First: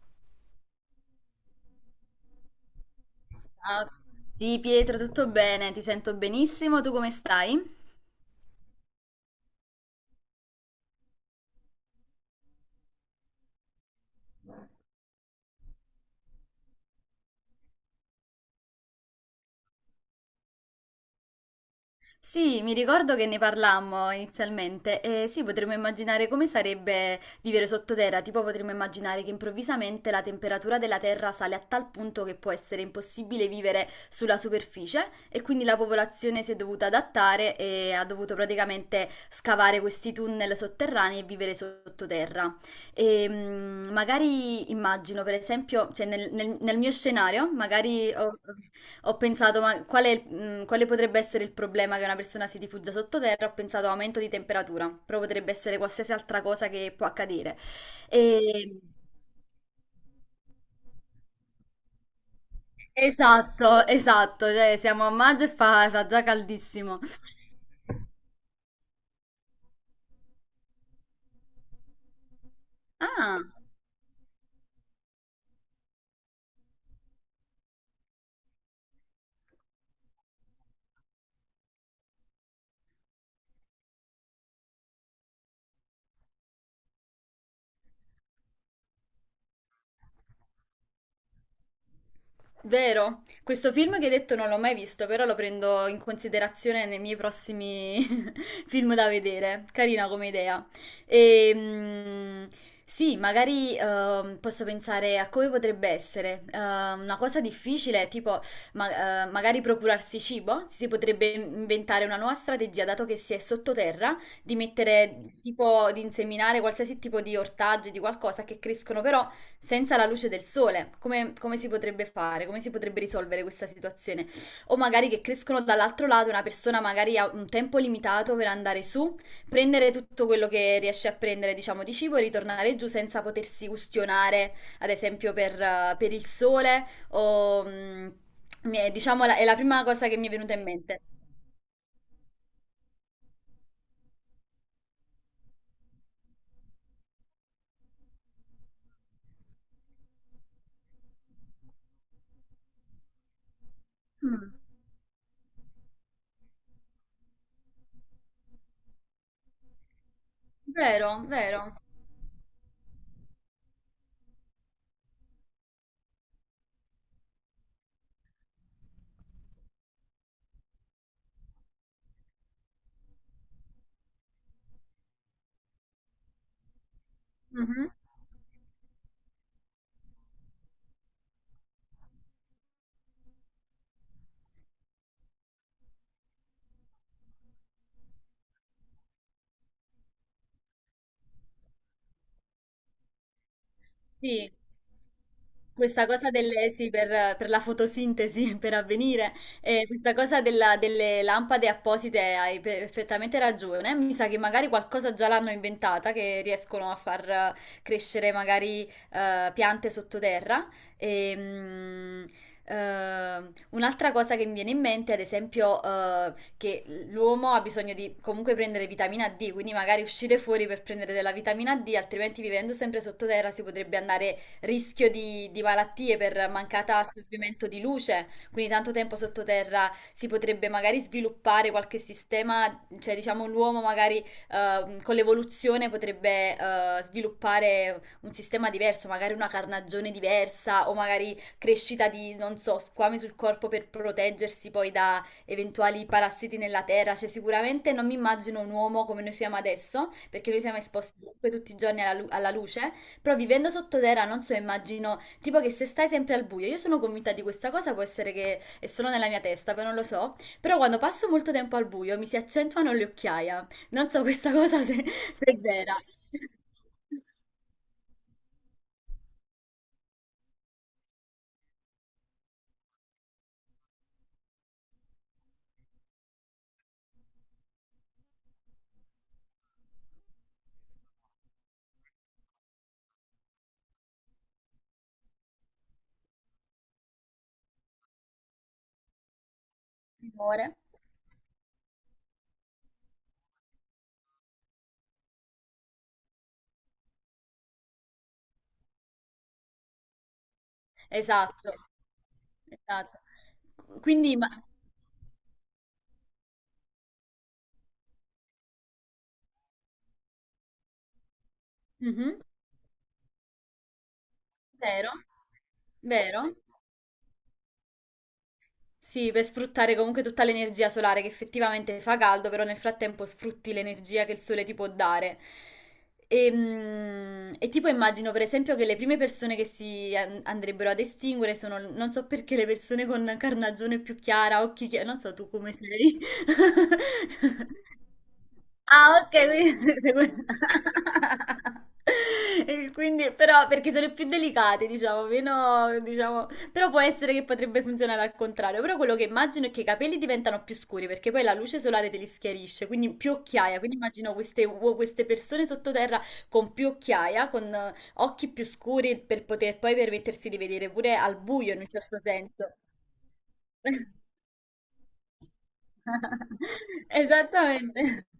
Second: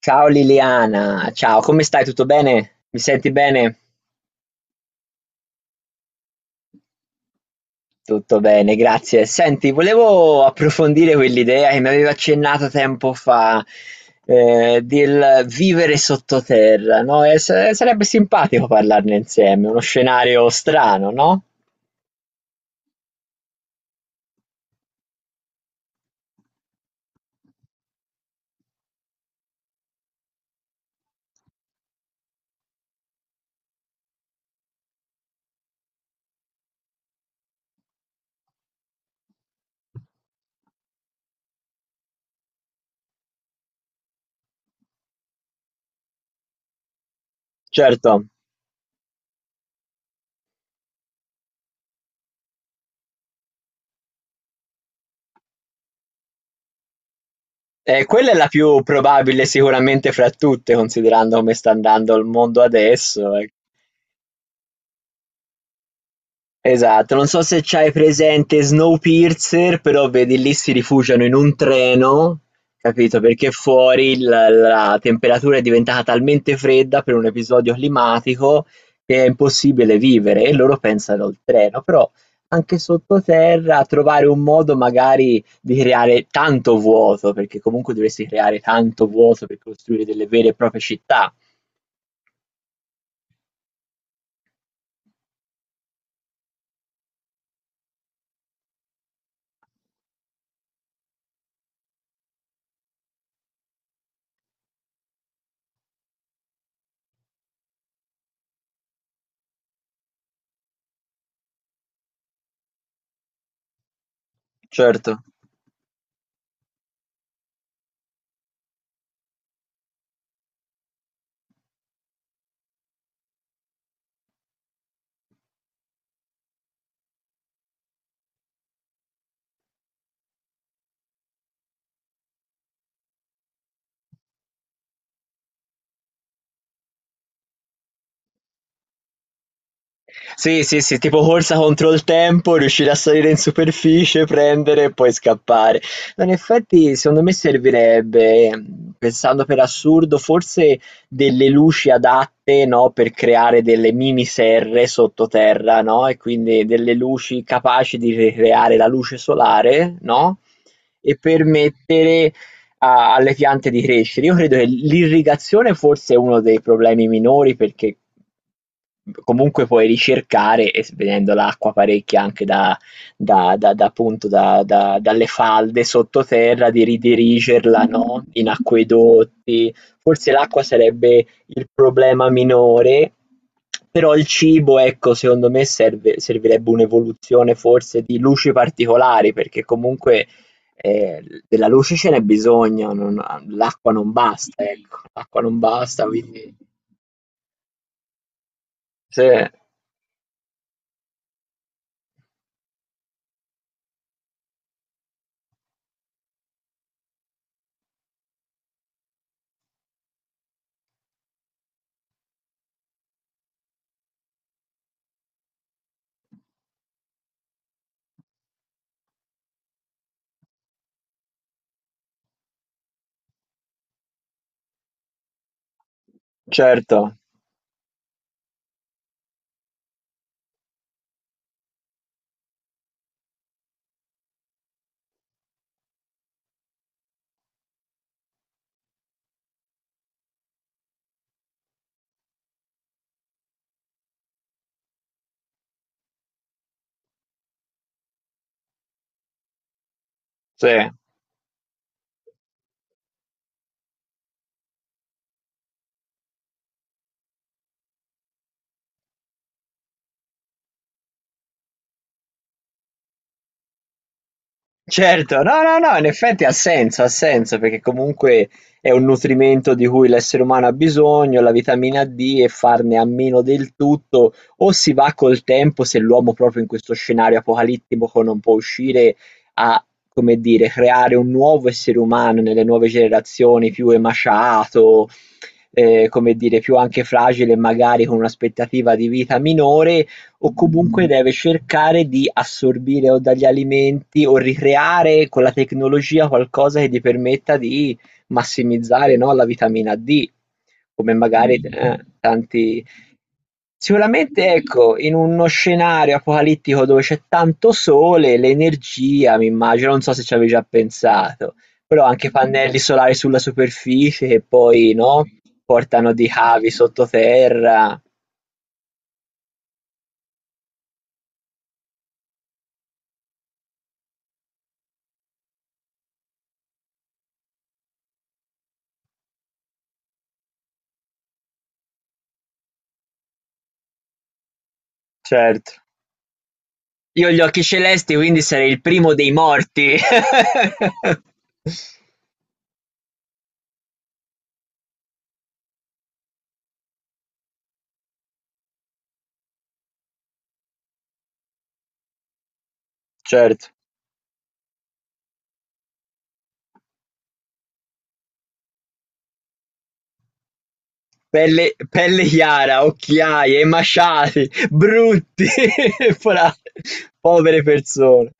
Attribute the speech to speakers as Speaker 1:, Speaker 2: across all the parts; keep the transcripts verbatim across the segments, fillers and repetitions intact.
Speaker 1: Ciao Liliana, ciao, come stai? Tutto bene? Mi senti bene?
Speaker 2: Ciao. Sì, Pietro, tutto bene? Ti sento benissimo, tu come stai?
Speaker 1: Tutto bene, grazie. Senti, volevo approfondire quell'idea che mi avevi accennato tempo fa, eh, del vivere sottoterra, no? E s- sarebbe simpatico parlarne insieme, uno scenario strano, no?
Speaker 2: Sì, mi ricordo che ne parlammo inizialmente e sì, potremmo immaginare come sarebbe vivere sottoterra, tipo potremmo immaginare che improvvisamente la temperatura della terra sale a tal punto che può essere impossibile vivere sulla superficie e quindi la popolazione si è dovuta adattare e ha dovuto praticamente scavare questi tunnel sotterranei e vivere sottoterra. E, mm, magari immagino, per esempio, cioè nel, nel- nel mio scenario, magari... ho-
Speaker 1: Certo.
Speaker 2: ok. Ho pensato, ma quale, mh, quale potrebbe essere il problema che una persona si rifugia sottoterra? Ho pensato aumento di temperatura, però potrebbe essere qualsiasi altra cosa che può accadere.
Speaker 1: Eh, quella è la
Speaker 2: E-
Speaker 1: più probabile sicuramente fra tutte, considerando come sta andando il mondo adesso, ecco.
Speaker 2: Esatto, esatto, cioè siamo a maggio e fa, fa già caldissimo.
Speaker 1: Esatto, non so se c'hai presente Snowpiercer, però vedi lì si rifugiano in un treno, capito,
Speaker 2: Ah.
Speaker 1: perché fuori l la temperatura è diventata talmente fredda per un episodio climatico che è impossibile vivere e loro pensano al treno, però anche sottoterra trovare un modo magari di creare tanto vuoto, perché comunque dovresti creare tanto vuoto per costruire delle vere e proprie città.
Speaker 2: Vero, questo film che hai detto non l'ho mai visto, però lo prendo in considerazione nei miei prossimi film da vedere. Carina come idea. E, sì, magari ehm, posso pensare a come potrebbe essere. Eh, una cosa difficile, tipo ma- eh, magari procurarsi cibo. Si potrebbe inventare una nuova strategia, dato che si è sottoterra, di
Speaker 1: Certo.
Speaker 2: mettere tipo di inseminare qualsiasi tipo di ortaggi, di qualcosa che crescono però senza la luce del sole, come, come si potrebbe fare? Come si potrebbe risolvere questa situazione? O magari che crescono dall'altro lato, una persona magari ha un tempo limitato per andare su, prendere tutto quello che riesce a prendere, diciamo, di cibo e ritornare giù senza potersi ustionare, ad esempio, per, eh, per il sole o... mm, mi è- Diciamo, la- è la prima cosa che mi è venuta in
Speaker 1: Sì, sì, sì,
Speaker 2: mente.
Speaker 1: tipo corsa contro il tempo, riuscire a salire in superficie, prendere e poi scappare. No, in effetti, secondo me servirebbe, pensando per assurdo, forse delle luci adatte, no, per creare delle mini
Speaker 2: Mm.
Speaker 1: serre sottoterra, no? E quindi delle luci capaci di ricreare la luce solare, no? E
Speaker 2: Vero, vero.
Speaker 1: permettere a- alle piante di crescere. Io credo che l'irrigazione forse è uno dei problemi minori perché comunque puoi ricercare e s- vedendo l'acqua parecchia anche da, da- da- da appunto da- da- dalle falde sottoterra di ridirigerla,
Speaker 2: Mhm.
Speaker 1: no? In acquedotti. Forse l'acqua sarebbe il problema minore. Però il cibo, ecco, secondo me serve- servirebbe un'evoluzione forse di luci particolari, perché comunque eh, della luce ce n'è bisogno, non l'acqua non
Speaker 2: Sì.
Speaker 1: basta, ecco, l'acqua non basta,
Speaker 2: Questa cosa
Speaker 1: quindi...
Speaker 2: delle sì, per per la fotosintesi, per
Speaker 1: Sì,
Speaker 2: avvenire, ehm, questa cosa della delle lampade apposite hai perfettamente ragione. Mi sa che magari qualcosa già l'hanno inventata, che riescono a far eh, crescere magari, ehm, piante sottoterra. Ehm, ehm, un'altra cosa che mi viene in mente, ad esempio, ehm, che l'uomo ha bisogno di comunque prendere vitamina D, quindi magari uscire fuori per prendere della vitamina D, altrimenti vivendo sempre sottoterra si potrebbe andare rischio di, di malattie per mancata
Speaker 1: certo,
Speaker 2: assorbimento di luce, quindi tanto tempo sottoterra si potrebbe magari sviluppare qualche sistema, cioè diciamo l'uomo magari ehm, con l'evoluzione potrebbe eh, sviluppare un sistema diverso, magari una carnagione diversa o magari crescita di, non so, squame sul corpo per proteggersi poi da eventuali parassiti nella terra, cioè sicuramente non mi immagino un uomo come noi siamo adesso, perché noi siamo
Speaker 1: sì,
Speaker 2: esposti comunque tutti i giorni alla, lu- alla luce, però vivendo sottoterra, non so, immagino, tipo che se stai sempre al buio, io sono convinta di questa cosa, può essere che è solo nella mia testa, poi non lo so, però quando passo molto tempo al buio mi si accentuano le occhiaie. Non so questa cosa se,
Speaker 1: certo,
Speaker 2: se è
Speaker 1: no, no, no,
Speaker 2: vera.
Speaker 1: in effetti ha senso, ha senso, perché comunque è un nutrimento di cui l'essere umano ha bisogno, la vitamina di, e farne a meno del tutto, o si va col tempo, se l'uomo proprio in questo scenario apocalittico non può uscire, a, come dire, creare un nuovo essere umano nelle nuove generazioni più emaciato, eh, come dire, più anche fragile, magari con un'aspettativa di vita minore, o
Speaker 2: Timore.
Speaker 1: comunque deve cercare di assorbire o dagli alimenti o ricreare con la tecnologia qualcosa che gli permetta di massimizzare, no, la vitamina di, come magari
Speaker 2: Esatto,
Speaker 1: eh, tanti.
Speaker 2: esatto. Quindi, ma...
Speaker 1: Sicuramente ecco, in uno scenario apocalittico dove c'è tanto sole, l'energia m'immagino, non so se ci avevi già pensato, però anche
Speaker 2: Mhm.
Speaker 1: pannelli solari sulla superficie che poi,
Speaker 2: Vero?
Speaker 1: no, portano di
Speaker 2: Vero?
Speaker 1: cavi sottoterra.
Speaker 2: Sì, per sfruttare comunque tutta l'energia solare che effettivamente fa caldo, però nel frattempo sfrutti l'energia che il sole ti può dare. E, mm, e tipo immagino per esempio che le prime persone che si an- andrebbero ad estinguere sono, non so perché, le persone con carnagione più chiara, occhi chiari, non so tu
Speaker 1: Certo,
Speaker 2: come sei.
Speaker 1: io ho gli occhi celesti, quindi sarei il primo
Speaker 2: Ah,
Speaker 1: dei
Speaker 2: ok,
Speaker 1: morti.
Speaker 2: quindi... E quindi, però, perché sono più delicate, diciamo, meno, diciamo, però può essere che potrebbe funzionare al contrario. Però quello che immagino è che i capelli diventano più scuri perché poi la luce solare te li schiarisce, quindi più
Speaker 1: Certo.
Speaker 2: occhiaia. Quindi immagino queste, uo- queste persone sottoterra con più occhiaia, con eh, occhi più scuri per poter poi permettersi di vedere pure al
Speaker 1: Pelle,
Speaker 2: buio in un certo
Speaker 1: pelle
Speaker 2: senso.
Speaker 1: chiara, occhiaie, emaciati, brutti, fra- povere
Speaker 2: Esattamente.
Speaker 1: persone.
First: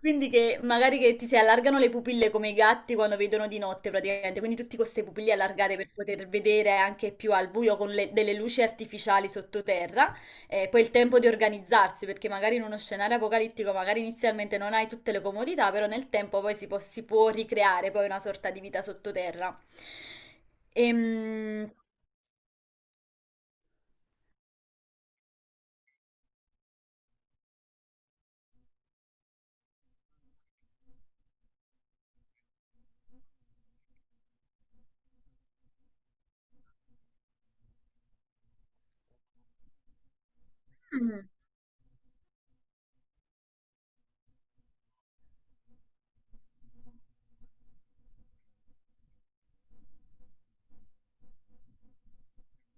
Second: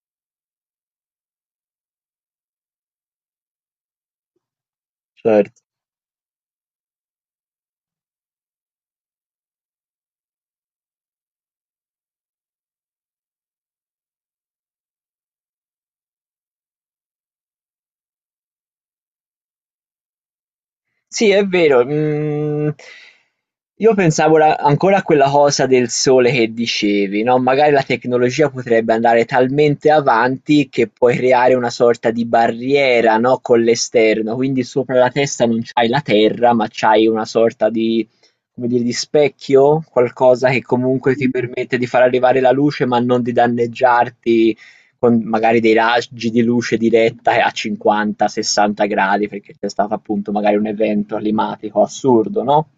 Speaker 2: Quindi che magari che ti si allargano le pupille come i gatti quando vedono di notte praticamente, quindi tutte queste pupille
Speaker 1: Certo.
Speaker 2: allargate per poter vedere anche più al buio con le- delle luci artificiali sottoterra, e poi il tempo di organizzarsi, perché magari in uno scenario apocalittico magari inizialmente non hai tutte le comodità, però nel tempo poi si può, si può ricreare poi una sorta di vita sottoterra.
Speaker 1: Sì, è
Speaker 2: Ehm...
Speaker 1: vero, mhmm, io pensavo la ancora a quella cosa del sole che dicevi, no, magari la tecnologia potrebbe andare talmente avanti che puoi creare una sorta di barriera, no, con l'esterno, quindi sopra la testa non c'hai la terra, ma c'hai una sorta di come dire, di specchio? Qualcosa che comunque ti permette di far arrivare la luce, ma non di danneggiarti con magari dei raggi di luce diretta a cinquanta sessanta gradi, perché c'è stato appunto magari un evento climatico assurdo, no?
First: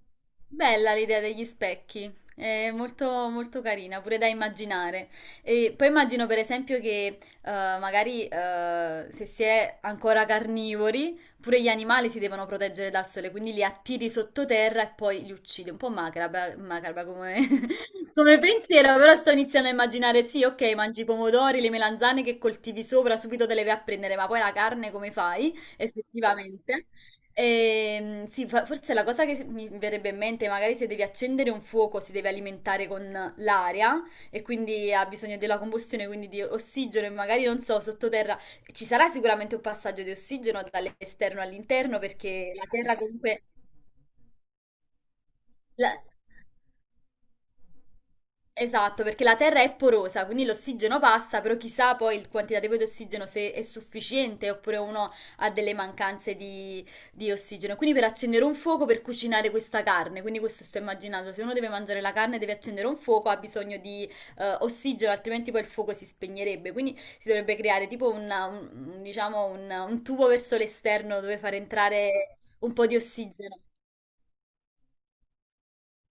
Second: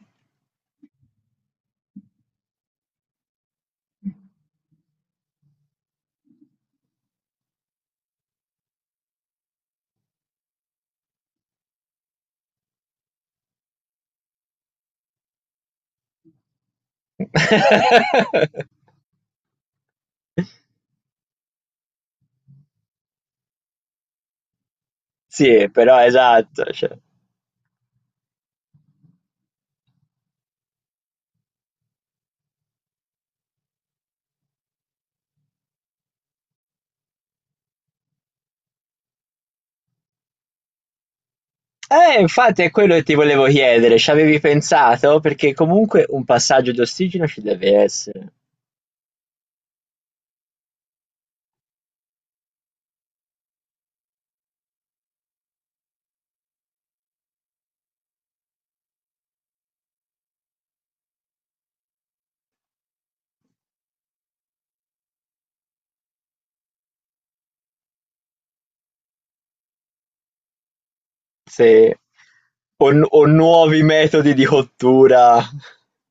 Speaker 2: Bella l'idea degli specchi, è molto, molto carina, pure da immaginare. E poi immagino per esempio che eh, magari eh, se si è ancora carnivori, pure gli animali si devono proteggere dal sole, quindi li attiri sottoterra e poi li uccidi. Un po' macabra, macabra come, come pensiero, però sto iniziando a immaginare, sì, ok, mangi i pomodori, le melanzane che coltivi sopra, subito te le vai a prendere, ma poi la carne come fai?
Speaker 1: Sì, però esatto,
Speaker 2: Effettivamente.
Speaker 1: cioè.
Speaker 2: Ehm, sì, fo- forse la cosa che mi verrebbe in mente, magari se devi accendere un fuoco, si deve alimentare con l'aria e quindi ha bisogno della combustione, quindi di ossigeno e magari non so, sottoterra ci sarà sicuramente un passaggio di ossigeno dall'esterno all'interno
Speaker 1: Eh,
Speaker 2: perché
Speaker 1: infatti
Speaker 2: la
Speaker 1: è quello
Speaker 2: terra
Speaker 1: che ti
Speaker 2: comunque...
Speaker 1: volevo chiedere, ci avevi pensato? Perché
Speaker 2: la-
Speaker 1: comunque un passaggio di ossigeno ci deve essere.
Speaker 2: Esatto, perché la terra è porosa, quindi l'ossigeno passa, però chissà poi il quantitativo di ossigeno se è sufficiente oppure uno ha delle mancanze di, di ossigeno. Quindi per accendere un fuoco per cucinare questa carne, quindi questo sto immaginando, se uno deve mangiare la carne e deve accendere un fuoco ha bisogno di eh, ossigeno, altrimenti poi il fuoco si spegnerebbe. Quindi si dovrebbe creare tipo una- un, un- diciamo un, un tubo verso l'esterno dove far
Speaker 1: Sì.
Speaker 2: entrare un
Speaker 1: O,
Speaker 2: po' di
Speaker 1: nu- o
Speaker 2: ossigeno.
Speaker 1: nuovi metodi di cottura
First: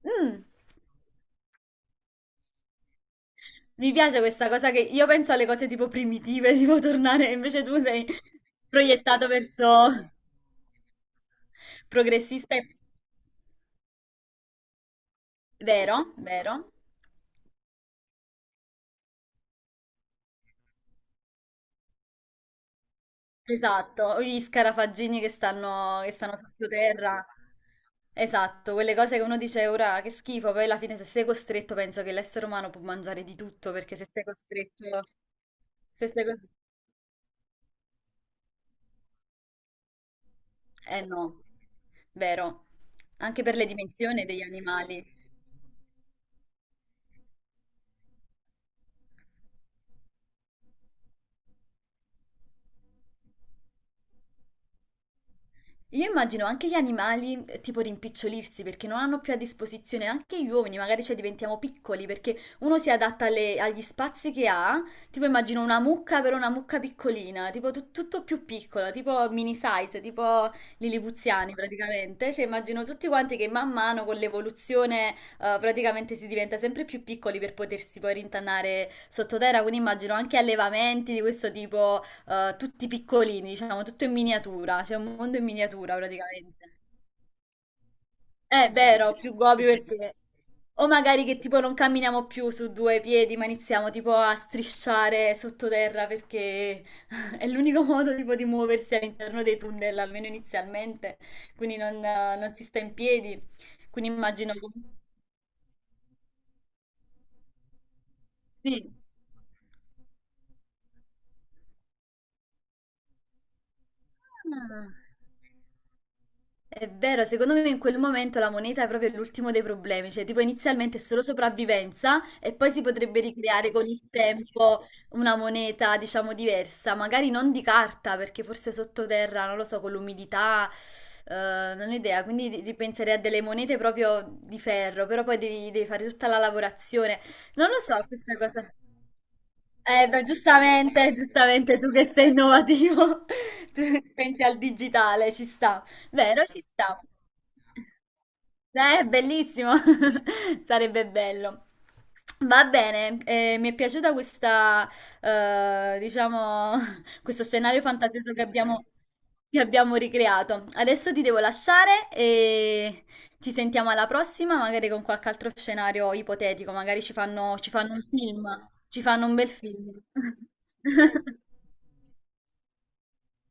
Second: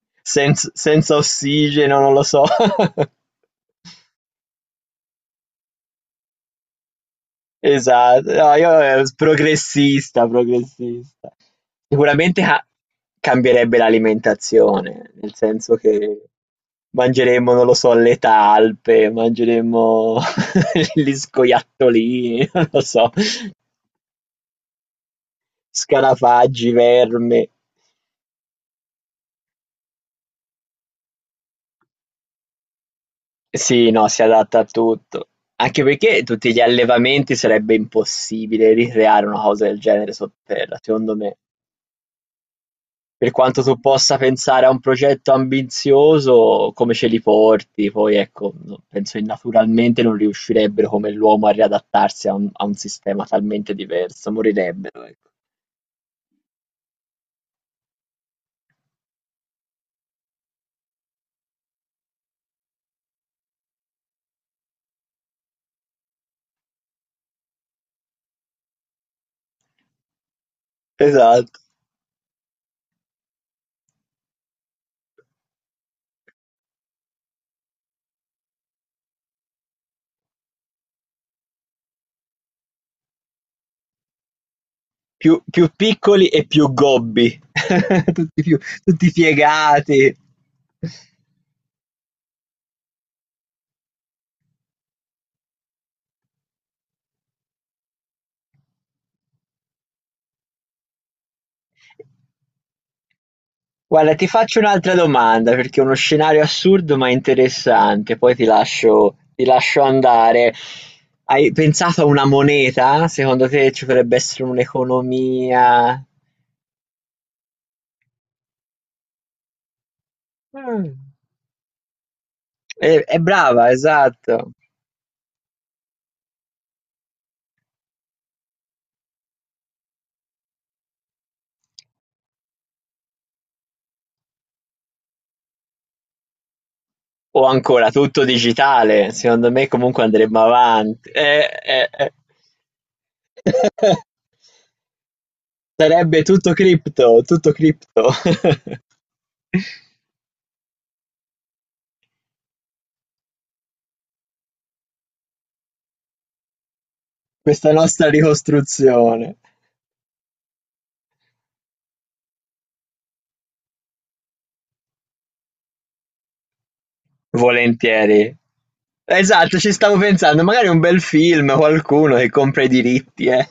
Speaker 2: Mm.
Speaker 1: senz- senza ossigeno, non lo so.
Speaker 2: Mi piace questa cosa che io penso alle cose tipo primitive, tipo tornare, invece tu sei
Speaker 1: Esatto, no, io eh,
Speaker 2: proiettato verso
Speaker 1: progressista, progressista. Sicuramente
Speaker 2: progressista
Speaker 1: ca-
Speaker 2: e...
Speaker 1: Cambierebbe l'alimentazione, nel senso
Speaker 2: Vero,
Speaker 1: che
Speaker 2: vero.
Speaker 1: mangeremmo, non lo so, le talpe, mangeremmo gli scoiattolini, non lo so,
Speaker 2: Esatto, gli scarafaggini che stanno, che stanno
Speaker 1: scarafaggi,
Speaker 2: sottoterra.
Speaker 1: verme.
Speaker 2: Esatto, quelle cose che uno dice ora che schifo, poi alla fine se sei costretto penso che l'essere umano può mangiare di tutto,
Speaker 1: Sì,
Speaker 2: perché
Speaker 1: no,
Speaker 2: se
Speaker 1: si
Speaker 2: sei
Speaker 1: adatta a
Speaker 2: costretto...
Speaker 1: tutto. Anche
Speaker 2: Se
Speaker 1: perché
Speaker 2: sei
Speaker 1: tutti
Speaker 2: costretto...
Speaker 1: gli allevamenti sarebbe impossibile ricreare una cosa del genere sotterra,
Speaker 2: Eh
Speaker 1: secondo me.
Speaker 2: no, vero.
Speaker 1: Per
Speaker 2: Anche per
Speaker 1: quanto
Speaker 2: le
Speaker 1: tu possa
Speaker 2: dimensioni degli
Speaker 1: pensare a un
Speaker 2: animali.
Speaker 1: progetto ambizioso, come ce li porti? Poi ecco, no- penso che naturalmente non riuscirebbero come l'uomo a riadattarsi a un, a un sistema talmente diverso, morirebbero, ecco.
Speaker 2: Io immagino anche gli animali eh, tipo rimpicciolirsi perché non hanno più a disposizione anche gli uomini, magari cioè diventiamo piccoli perché uno si adatta alle- agli spazi che ha, tipo immagino una mucca però una mucca piccolina, tipo tu- tutto più piccola, tipo mini size, tipo lilipuziani
Speaker 1: Esatto.
Speaker 2: praticamente, cioè immagino tutti quanti che man mano con l'evoluzione eh, praticamente si diventa sempre più piccoli per potersi poi rintanare sottoterra, quindi immagino anche allevamenti di questo tipo eh, tutti piccolini, diciamo, tutto in miniatura, c'è un mondo
Speaker 1: Più,
Speaker 2: in
Speaker 1: più
Speaker 2: miniatura
Speaker 1: piccoli e più
Speaker 2: praticamente.
Speaker 1: gobbi, tutti, più,
Speaker 2: È
Speaker 1: tutti
Speaker 2: vero, più gobi perché...
Speaker 1: piegati.
Speaker 2: O magari che tipo non camminiamo più su due piedi, ma iniziamo tipo a strisciare sottoterra perché è l'unico modo tipo di muoversi all'interno dei tunnel, almeno inizialmente, quindi non, eh, non si sta in piedi. Quindi
Speaker 1: Guarda, ti
Speaker 2: immagino...
Speaker 1: faccio un'altra domanda perché è uno scenario assurdo ma interessante, poi ti
Speaker 2: Sì.
Speaker 1: lascio, ti lascio andare. Hai pensato a una moneta? Secondo te ci potrebbe essere
Speaker 2: Ah.
Speaker 1: un'economia?
Speaker 2: È vero, secondo me in quel momento la moneta è proprio l'ultimo dei problemi, cioè tipo
Speaker 1: Mm,
Speaker 2: inizialmente è solo sopravvivenza e poi si
Speaker 1: È, è
Speaker 2: potrebbe
Speaker 1: brava,
Speaker 2: ricreare con il
Speaker 1: esatto.
Speaker 2: tempo una moneta, diciamo, diversa, magari non di carta, perché forse sottoterra, non lo so, con l'umidità, eh, non ho idea, quindi di- di- penserei a delle monete proprio di ferro, però poi devi, devi fare tutta la lavorazione.
Speaker 1: O
Speaker 2: Non lo
Speaker 1: ancora
Speaker 2: so,
Speaker 1: tutto
Speaker 2: questa cosa.
Speaker 1: digitale, secondo me comunque
Speaker 2: Eh, beh,
Speaker 1: andremo avanti.
Speaker 2: giustamente,
Speaker 1: Eh,
Speaker 2: giustamente,
Speaker 1: eh,
Speaker 2: tu che
Speaker 1: eh.
Speaker 2: sei innovativo, tu pensi al digitale, ci sta.
Speaker 1: Sarebbe
Speaker 2: Vero,
Speaker 1: tutto
Speaker 2: ci sta.
Speaker 1: cripto, tutto cripto.
Speaker 2: Eh, bellissimo, sarebbe bello. Va bene, eh, mi è piaciuta questa, eh, diciamo, questo
Speaker 1: Questa
Speaker 2: scenario
Speaker 1: nostra
Speaker 2: fantasioso che abbiamo,
Speaker 1: ricostruzione.
Speaker 2: che abbiamo ricreato. Adesso ti devo lasciare, ci sentiamo alla prossima, magari con qualche altro scenario ipotetico, magari ci fanno, ci fanno un
Speaker 1: Volentieri.
Speaker 2: film, ci fanno un bel
Speaker 1: Esatto, ci stavo
Speaker 2: film.
Speaker 1: pensando, magari un bel film, qualcuno che compra i diritti, eh.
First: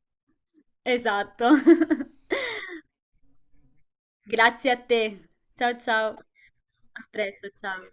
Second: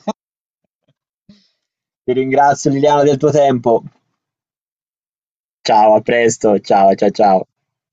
Speaker 2: Esatto.
Speaker 1: Ti ringrazio Liliana del tuo tempo.
Speaker 2: Grazie a te. Ciao
Speaker 1: Ciao, a
Speaker 2: ciao.
Speaker 1: presto, ciao,
Speaker 2: A
Speaker 1: cia ciao.
Speaker 2: presto, ciao.